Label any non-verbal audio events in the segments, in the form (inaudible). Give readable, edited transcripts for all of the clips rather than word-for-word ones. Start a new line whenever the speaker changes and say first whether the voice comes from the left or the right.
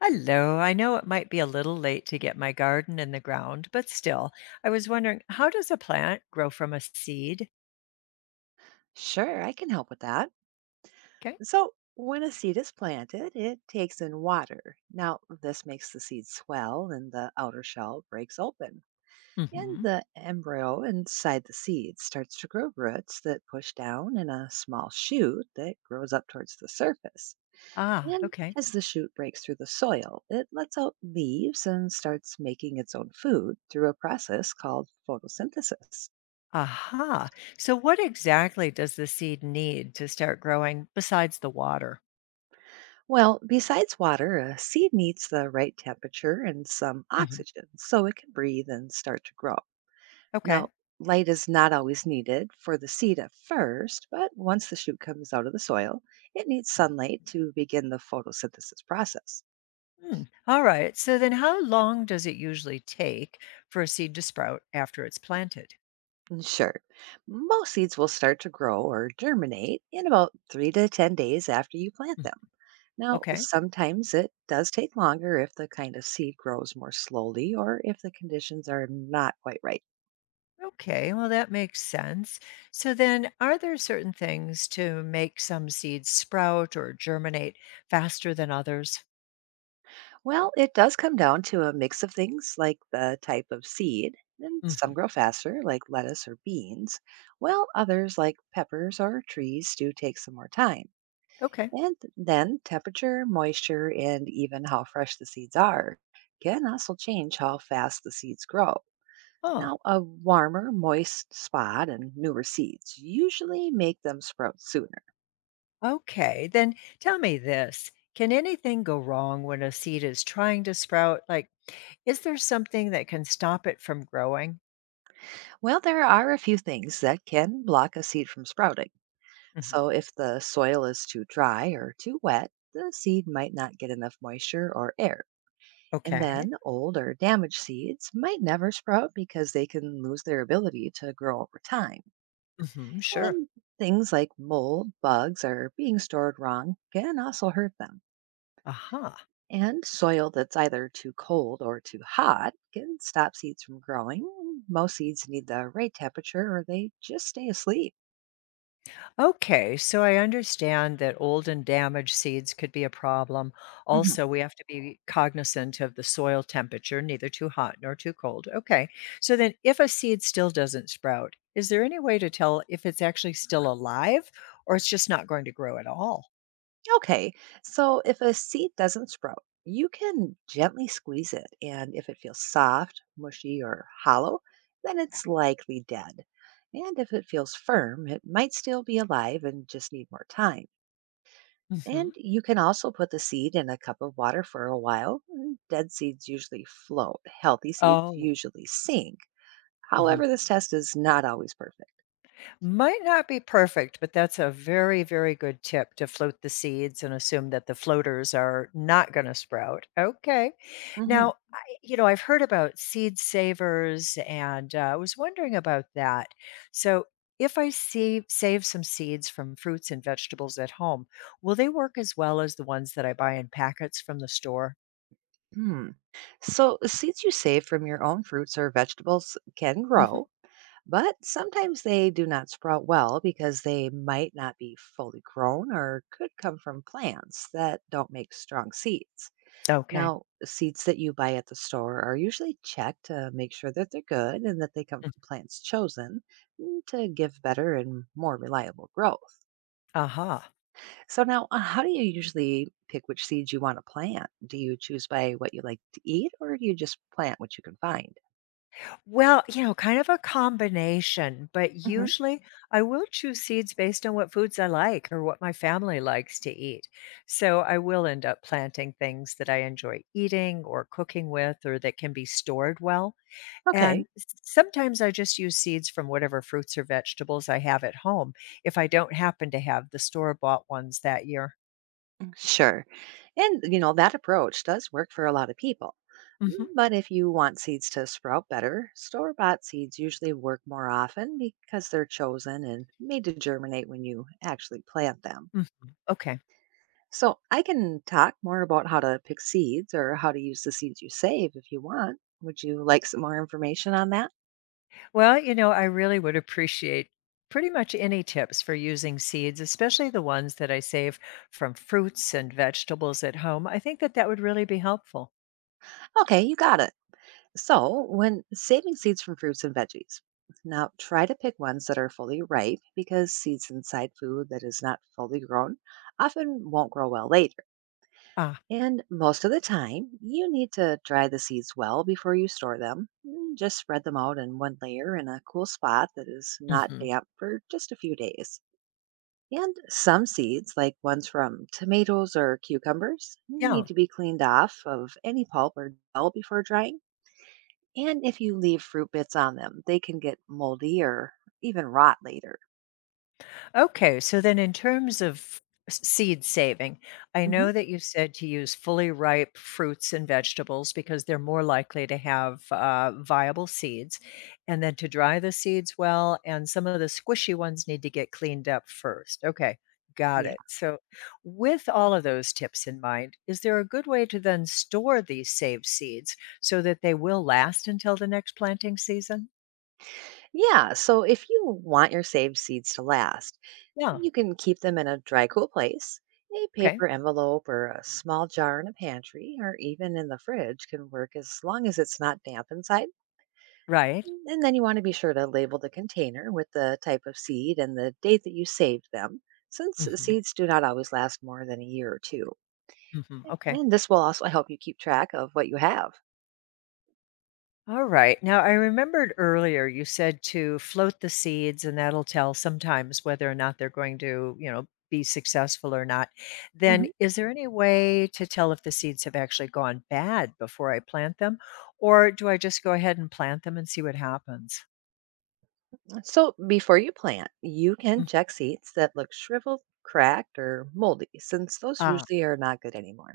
left: Hello. I know it might be a little late to get my garden in the ground, but still, I was wondering, how does a plant grow from a seed?
right: Sure, I can help with that.
left: Okay.
right: So, when a seed is planted, it takes in water. Now, this makes the seed swell and the outer shell breaks open. And
left: Hmm.
right: the embryo inside the seed starts to grow roots that push down in a small shoot that grows up towards the surface.
left: Ah,
right: And
left: okay.
right: as the shoot breaks through the soil, it lets out leaves and starts making its own food through a process called photosynthesis.
left: Aha. So, what exactly does the seed need to start growing besides the water?
right: Well, besides water, a seed needs the right temperature and some
left: Hmm.
right: oxygen so it can breathe and start to grow.
left: Okay.
right: Now, light is not always needed for the seed at first, but once the shoot comes out of the soil, it needs
left: Mm.
right: sunlight to begin the photosynthesis process.
left: Hmm. All right. So, then how long does it usually take for a seed to sprout after it's planted?
right: And Sure, most seeds will start to grow or germinate in about 3 to 10 days after you plant
left: Mm.
right: them. Now,
left: Okay.
right: sometimes it does take longer if the kind of seed grows more slowly or if the conditions are not quite right.
left: Okay, well, that makes sense. So, then are there certain things to make some seeds sprout or germinate faster than others?
right: Well, it does come down to a mix of things like the type of seed, and some
left: Hmm.
right: grow faster, like lettuce or beans, while others, like peppers or trees, do take some more time.
left: Okay.
right: And then temperature, moisture, and even how fresh the seeds are can also change how fast the seeds grow.
left: Oh,
right: Now, a warmer, moist spot and newer seeds usually make them sprout sooner.
left: okay. Then tell me this. Can anything go wrong when a seed is trying to sprout? Like, is there something that can stop it from growing?
right: Well, there are a few things that can block a seed from sprouting.
left: Hmm.
right: So, if the soil is too dry or too wet, the seed might not get enough moisture or air. And
left: Okay.
right: then old or damaged seeds might never sprout because they can lose their ability to grow over time.
left: Hmm. Sure.
right: And things like mold, bugs, or being stored wrong can also hurt them.
left: Aha.
right: And soil that's either too cold or too hot can stop seeds from growing. Most seeds need the right temperature or they just stay asleep.
left: Okay, so I understand that old and damaged seeds could be a problem.
right: Mm-hmm.
left: Also, we have to be cognizant of the soil temperature, neither too hot nor too cold. Okay, so then if a seed still doesn't sprout, is there any way to tell if it's actually still alive, or it's just not going to grow at all?
right: Okay, so if a seed doesn't sprout, you can gently squeeze it, and if it feels soft, mushy, or hollow, then it's likely dead. And if it feels firm, it might still be alive and just need more time. And
left: Hmm.
right: you can also put the seed in a cup of water for a while. And Dead seeds usually float, healthy seeds
left: Oh.
right: usually sink.
left: Mhm.
right: However, this test is not always perfect.
left: Might not be perfect, but that's a very, very good tip to float the seeds and assume that the floaters are not going to sprout. Okay.
right: Hmm.
left: Now, I've heard about seed savers, and I was wondering about that. So, if I save some seeds from fruits and vegetables at home, will they work as well as the ones that I buy in packets from the store?
right: Hmm. So, seeds you save from your own fruits or vegetables can
left: Hmm.
right: grow, but sometimes they do not sprout well because they might not be fully grown or could come from plants that don't make strong seeds.
left: Okay.
right: Now, seeds that you buy at the store are usually checked to make sure that they're good and that they come from plants chosen to give better and more reliable growth.
left: Aha.
right: So, now how do you usually pick which seeds you want to plant? Do you choose by what you like to eat or do you just plant what you can find?
left: Well, kind of a combination, but
right: Hmm.
left: usually I will choose seeds based on what foods I like or what my family likes to eat. So I will end up planting things that I enjoy eating or cooking with or that can be stored well.
right: Okay.
left: And sometimes I just use seeds from whatever fruits or vegetables I have at home if I don't happen to have the store bought ones that year.
right: Mm. Sure. And, you know, that approach does work for a lot of people.
left: Hmm.
right: Mm, but if you want seeds to sprout better, store bought seeds usually work more often because they're chosen and made to germinate when you actually plant them.
left: Hmm. Okay.
right: So I can talk more about how to pick seeds or how to use the seeds you save if you want. Would you like some more information on that?
left: Well, I really would appreciate pretty much any tips for using seeds, especially the ones that I save from fruits and vegetables at home. I think that that would really be helpful.
right: Okay, you got it. So, when saving seeds from fruits and veggies, now try to pick ones that are fully ripe because seeds inside food that is not fully grown often won't grow well later.
left: Ah.
right: And most of the time, you need to dry the seeds well before you store them. Mm, just spread them out in one layer in a cool spot that is not
left: Hmm.
right: damp for just a few days. And some seeds, like ones from tomatoes or cucumbers,
left: Yeah.
right: need to be cleaned off of any pulp or dull before drying, and if you leave fruit bits on them, they can get moldy or even rot later.
left: Okay, so then in terms of seed saving, I
right: Hmm.
left: know that you said to use fully ripe fruits and vegetables because they're more likely to have viable seeds, and then to dry the seeds well, and some of the squishy ones need to get cleaned up first. Okay, got
right: Yeah.
left: it. So, with all of those tips in mind, is there a good way to then store these saved seeds so that they will last until the next planting season?
right: Yeah. So if you want your saved seeds to last,
left: Yeah,
right: you can keep them in a dry, cool place. A
left: okay,
right: paper envelope or a small jar in a pantry or even in the fridge can work as long as it's not damp inside.
left: right.
right: And then you want to be sure to label the container with the type of seed and the date that you saved them, since
left: Hmm.
right: seeds do not always last more than a year or two.
left: Hmm. Okay.
right: And this will also help you keep track of what you have.
left: All right. Now, I remembered earlier you said to float the seeds, and that'll tell sometimes whether or not they're going to, be successful or not. Then, is there any way to tell if the seeds have actually gone bad before I plant them? Or do I just go ahead and plant them and see what happens?
right: So before you plant, you can
left: Mhm.
right: check seeds that look shriveled, cracked, or moldy, since those
left: Ah,
right: usually are not good anymore.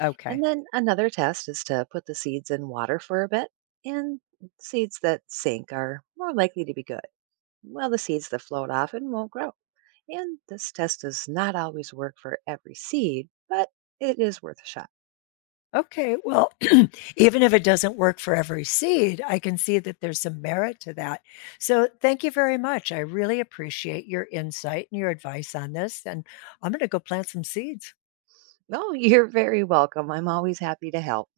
left: okay.
right: And then another test is to put the seeds in water for a bit, and seeds that sink are more likely to be good, while the seeds that float often won't grow. And this test does not always work for every seed, but it is worth a shot. (laughs)
left: Okay, well, (clears throat) even if it doesn't work for every seed, I can see that there's some merit to that. So, thank you very much. I really appreciate your insight and your advice on this, and I'm going to go plant some seeds.
right: No, you're very welcome. I'm always happy to help.